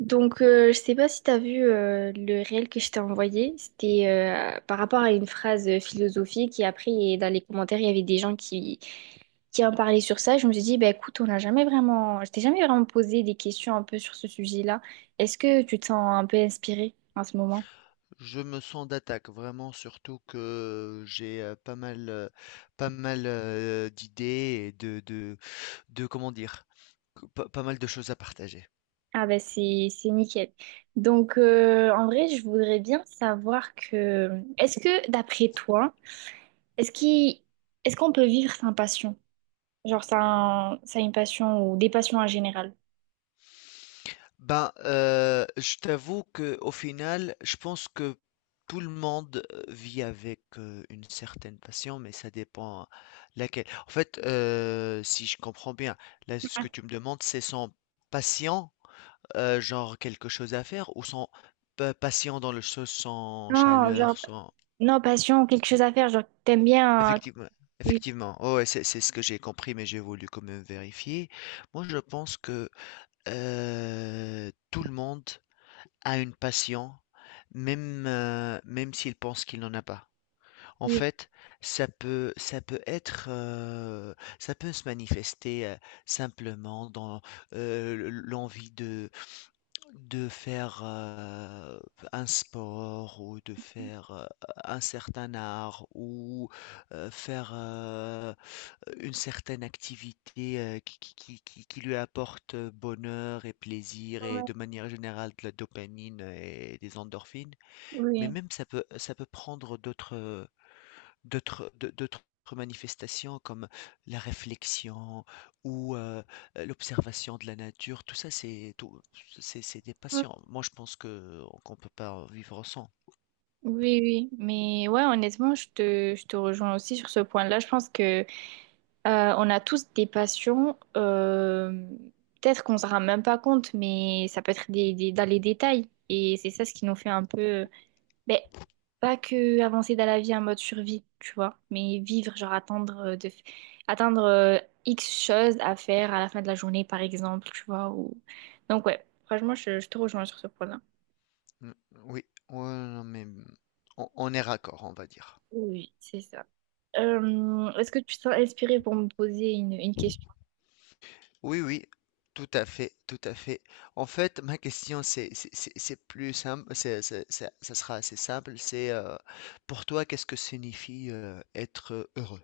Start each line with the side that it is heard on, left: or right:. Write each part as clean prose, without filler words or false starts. right: Donc, je sais pas si tu as vu le réel que je t'ai envoyé. C'était par rapport à une phrase philosophique. Et dans les commentaires, il y avait des gens qui en parlaient sur ça. Je me suis dit, bah, écoute, on n'a jamais vraiment... Je t'ai jamais vraiment posé des questions un peu sur ce sujet-là. Est-ce que tu te sens un peu inspirée en ce moment?
left: Je me sens d'attaque vraiment, surtout que j'ai pas mal, d'idées et comment dire, pas mal de choses à partager.
right: Ah ben c'est nickel. Donc en vrai, je voudrais bien savoir que est-ce que d'après toi, est-ce qu'il est-ce qu'on peut vivre sans passion? Genre, ça a une passion ou des passions en général.
left: Je t'avoue que au final, je pense que tout le monde vit avec une certaine passion, mais ça dépend laquelle. En fait, si je comprends bien, là, ce que tu me demandes, c'est son patient. Genre quelque chose à faire ou sans pa patient dans le sans
right: Non,
left: chaleur,
right: genre,
left: sans
right: Non, passion ou quelque chose à faire. Genre, t'aimes bien.
left: effectivement.
right: Oui,
left: Oh ouais, c'est ce que j'ai compris, mais j'ai voulu quand même vérifier. Moi, je pense que, tout le monde a une passion, même s'il pense qu'il n'en a pas. En
right: oui,
left: fait, ça peut être, ça peut se manifester, simplement dans, le l'envie de faire, un sport ou de faire, un certain art ou, faire, une certaine activité, qui lui apporte bonheur et plaisir et
right: ouais,
left: de manière générale de la dopamine et des endorphines. Mais
right: oui.
left: même ça peut prendre d'autres, d'autres manifestations comme la réflexion ou, l'observation de la nature, tout ça c'est des
right: Ouais.
left: passions. Moi, je pense que qu'on peut pas vivre sans.
right: Oui, oui, mais ouais, honnêtement, je te rejoins aussi sur ce point-là. Je pense que on a tous des passions. Peut-être qu'on ne se rend même pas compte, mais ça peut être dans les détails. Et c'est ça ce qui nous fait un peu Ben, pas que avancer dans la vie en mode survie, tu vois, mais vivre, genre attendre atteindre X choses à faire à la fin de la journée, par exemple, tu vois. Ou... Donc ouais, franchement, je te rejoins sur ce point-là.
left: Mmh, oui, ouais, non, mais, mmh, on est raccord, on va dire.
right: Oui, c'est ça. Est-ce que tu te sens inspirée pour me poser une question?
left: Oui, oui, tout à fait, tout à fait. En fait, ma question c'est plus simple, c'est ça sera assez simple, c'est, pour toi, qu'est-ce que signifie, être heureux?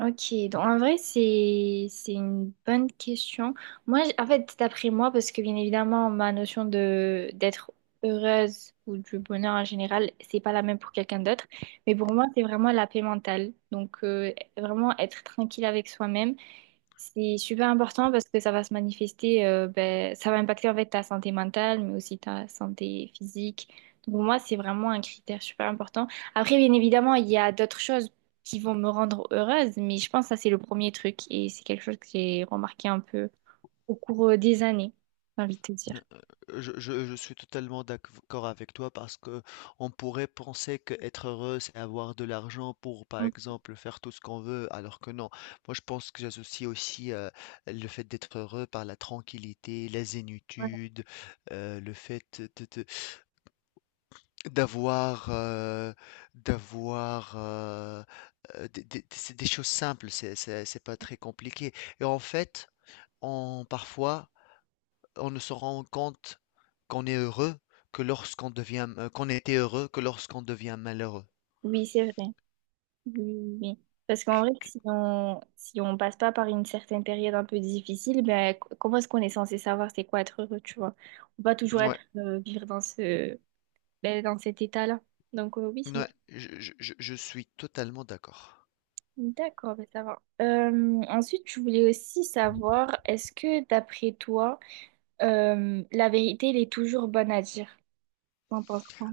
right: Ok, donc en vrai, c'est une bonne question. Moi, en fait, d'après moi, parce que bien évidemment, ma notion de d'être heureuse ou du bonheur en général, c'est pas la même pour quelqu'un d'autre. Mais pour moi, c'est vraiment la paix mentale. Donc, vraiment être tranquille avec soi-même c'est super important parce que ça va se manifester, ben, ça va impacter en fait ta santé mentale, mais aussi ta santé physique. Donc pour moi, c'est vraiment un critère super important. Après, bien évidemment, il y a d'autres choses qui vont me rendre heureuse, mais je pense que ça, c'est le premier truc et c'est quelque chose que j'ai remarqué un peu au cours des années, j'ai envie de te dire.
left: Je suis totalement d'accord avec toi parce que on pourrait penser que être heureux, c'est avoir de l'argent pour, par
right: Mm.
left: exemple, faire tout ce qu'on veut, alors que non. Moi, je pense que j'associe aussi le fait d'être heureux par la tranquillité, la
right: Ouais.
left: zénitude, le fait d'avoir d'avoir euh, c'est des choses simples. C'est pas très compliqué. Et en fait, on parfois on ne se rend compte qu'on est heureux que qu'on était heureux que lorsqu'on devient malheureux.
right: Oui, c'est vrai. Oui, oui, oui. Parce qu'en vrai, si on passe pas par une certaine période un peu difficile, ben, comment est-ce qu'on est censé savoir c'est quoi être heureux, tu vois? On va toujours
left: Ouais,
right: être vivre dans ce ben, dans cet état-là. Donc oui, c'est vrai.
left: ouais, je suis totalement d'accord.
right: D'accord, ben, ça va. Ensuite, je voulais aussi savoir, est-ce que d'après toi, la vérité, elle est toujours bonne à dire? T'en penses quoi?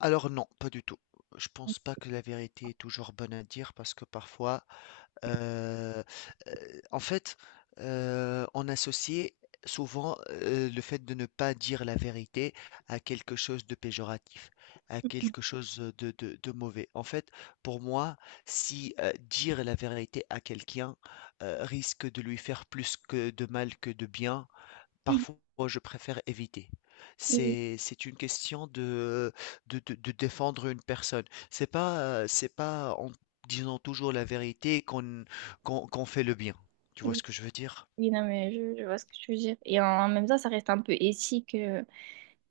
left: Alors non, pas du tout. Je pense pas que la vérité est toujours bonne à dire parce que parfois, Heu en fait, on associait souvent, le fait de ne pas dire la vérité à quelque chose de péjoratif, à quelque chose, de mauvais. En fait, pour moi, si, dire la vérité à quelqu'un, risque de lui faire plus que de mal que de bien,
right: Mhm.
left: parfois, je préfère éviter.
right: Oui,
left: C'est une question de défendre une personne. C'est pas en disant toujours la vérité qu'on fait le bien. Tu vois
right: oui,
left: ce que je veux dire?
right: oui, non, mais je vois ce que tu veux dire. Et en même temps, ça reste un peu éthique.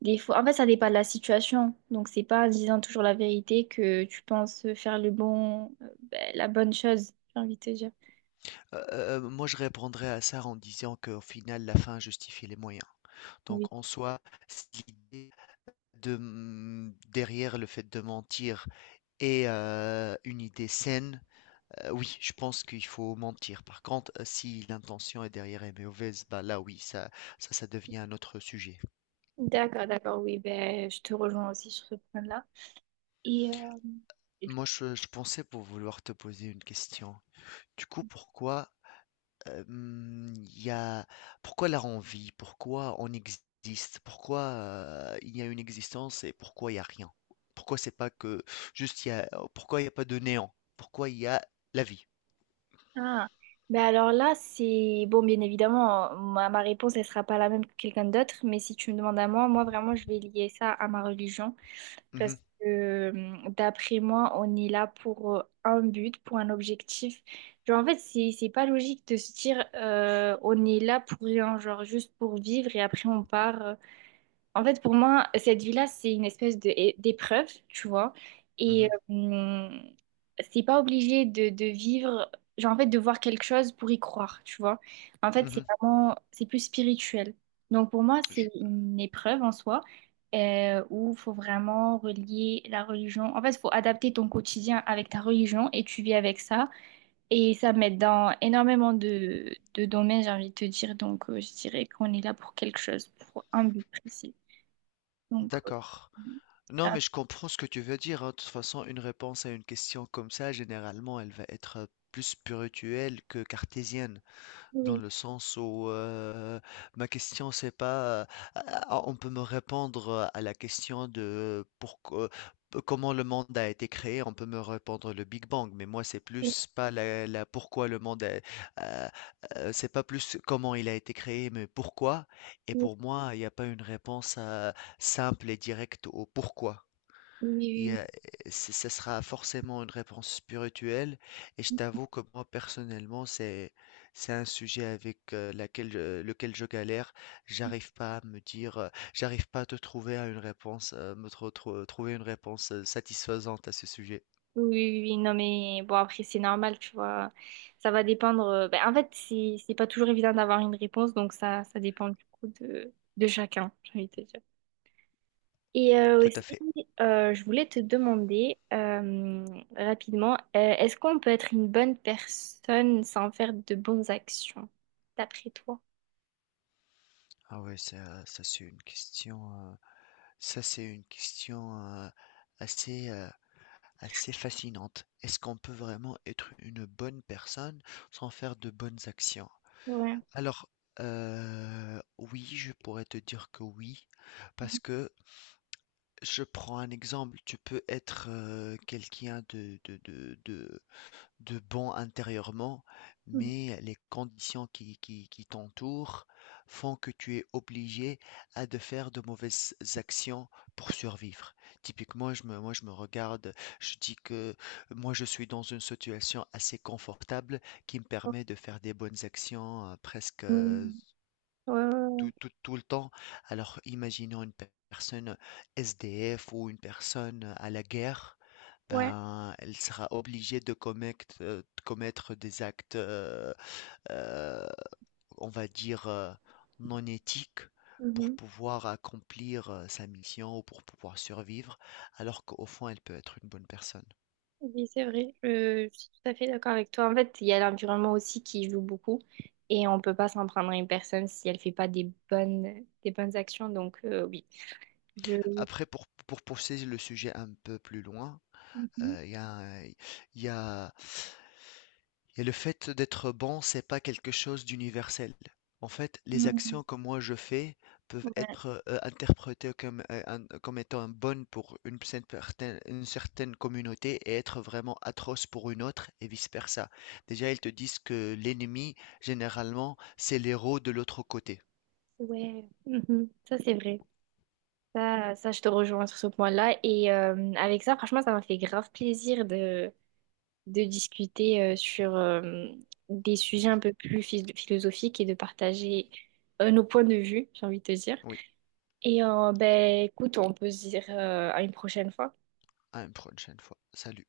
right: Des fois, en fait, ça dépend de la situation. Donc, c'est pas en disant toujours la vérité que tu penses faire le bon, ben, la bonne chose, j'ai envie de te dire.
left: Moi, je répondrais à ça en disant qu'au final, la fin justifie les moyens.
right: Oui.
left: Donc en soi, c'est l'idée de, mmh, derrière le fait de mentir et une idée saine. Oui, je pense qu'il faut mentir. Par contre, si l'intention est derrière est mauvaise, bah là oui, ça devient un autre sujet.
right: D'accord, d'accord, oui, ben, je te rejoins aussi sur ce point-là. Et
left: Moi je pensais pour vouloir te poser une question. Du coup, pourquoi, il y a pourquoi la envie? Pourquoi on existe? Pourquoi, il y a une existence et pourquoi il y a rien? Pourquoi c'est pas que juste il y a oh, pourquoi il y a pas de néant? Pourquoi il y a la vie?
right: ah, ben alors là, c'est bon, bien évidemment, ma réponse, elle sera pas la même que quelqu'un d'autre, mais si tu me demandes à moi, moi vraiment, je vais lier ça à ma religion.
left: Mmh
right: Parce
left: mh.
right: que d'après moi, on est là pour un but, pour un objectif. Genre, en fait, c'est pas logique de se dire on est là pour rien, genre juste pour vivre et après on part. En fait, pour moi, cette vie-là, c'est une espèce d'épreuve, tu vois. Et
left: Mmh.
right: c'est pas obligé de vivre, genre en fait, de voir quelque chose pour y croire, tu vois. En fait, c'est
left: Mmh.
right: vraiment, c'est plus spirituel. Donc pour moi, c'est
left: Je
right: une épreuve en soi où il faut vraiment relier la religion. En fait, il faut adapter ton quotidien avec ta religion et tu vis avec ça. Et ça m'aide dans énormément de domaines, j'ai envie de te dire. Donc je dirais qu'on est là pour quelque chose, pour un but précis. Donc,
left: D'accord. Non,
right: ah,
left: mais je comprends ce que tu veux dire, hein. De toute façon, une réponse à une question comme ça, généralement, elle va être plus spirituelle que cartésienne, dans
right: oui.
left: le sens où ma question, c'est pas, on peut me répondre à la question de pourquoi, comment le monde a été créé, on peut me répondre le Big Bang, mais moi, c'est
right: Oui,
left: plus pas la pourquoi le monde, euh, c'est pas plus comment il a été créé, mais pourquoi. Et
right: oui,
left: pour moi, il n'y a pas une réponse simple et directe au pourquoi. Il y
right: oui,
left: a- c- Ce sera forcément une réponse spirituelle et je
right: oui,
left: t'avoue que moi personnellement c'est un sujet avec lequel je galère. J'arrive pas à me dire, j'arrive pas à te trouver à une réponse, trouver une réponse satisfaisante à ce sujet.
right: oui, oui, non, mais bon, après, c'est normal, tu vois. Ça va dépendre. Ben, en fait, c'est pas toujours évident d'avoir une réponse, donc ça dépend du coup de chacun, j'ai envie de te dire. Et
left: Tout à
right: aussi,
left: fait.
right: je voulais te demander rapidement, est-ce qu'on peut être une bonne personne sans faire de bonnes actions, d'après toi?
left: Ah ouais, ça, c'est une question, ça c'est une question euh, assez euh, assez fascinante. Est-ce qu'on peut vraiment être une bonne personne sans faire de bonnes actions?
right: Ouais.
left: Alors, oui, je pourrais te dire que oui, parce que je prends un exemple, tu peux être, quelqu'un de bon intérieurement,
right: Mhm.
left: mais les conditions qui t'entourent font que tu es obligé à de faire de mauvaises actions pour survivre. Typiquement, je me moi, je me regarde, je dis que moi, je suis dans une situation assez confortable qui me permet de faire des bonnes actions, presque, heu,
right: Mhm. Ouais, ouais,
left: tout le temps. Alors, imaginons une personne SDF ou une personne à la guerre,
right: ouais.
left: ben, elle sera obligée de commettre des actes, euh, on va dire, non éthiques pour
right: Ouais.
left: pouvoir accomplir sa mission ou pour pouvoir survivre, alors qu'au fond, elle peut être une bonne personne.
right: Oui, c'est vrai, je suis tout à fait d'accord avec toi. En fait, il y a l'environnement aussi qui joue beaucoup et on peut pas s'en prendre à une personne si elle fait pas des bonnes actions. Donc, oui, je...
left: Après, pour pousser le sujet un peu plus loin,
right: Mhm.
left: il y a et le fait d'être bon, c'est pas quelque chose d'universel. En fait, les
right: Mhm.
left: actions que moi je fais peuvent
right: Ouais,
left: être interprétées comme, comme étant bonnes pour une une certaine communauté et être vraiment atroces pour une autre et vice-versa. Déjà, ils te disent que l'ennemi, généralement, c'est l'héros de l'autre côté.
right: ouais. Mhm. Ça, c'est vrai. Ça, je te rejoins sur ce point-là. Et avec ça, franchement, ça m'a fait grave plaisir de discuter sur des sujets un peu plus philosophiques et de partager nos points de vue, j'ai envie de te dire.
left: Oui,
right: Et ben, écoute, on peut se dire à une prochaine fois.
left: à une prochaine fois. Salut.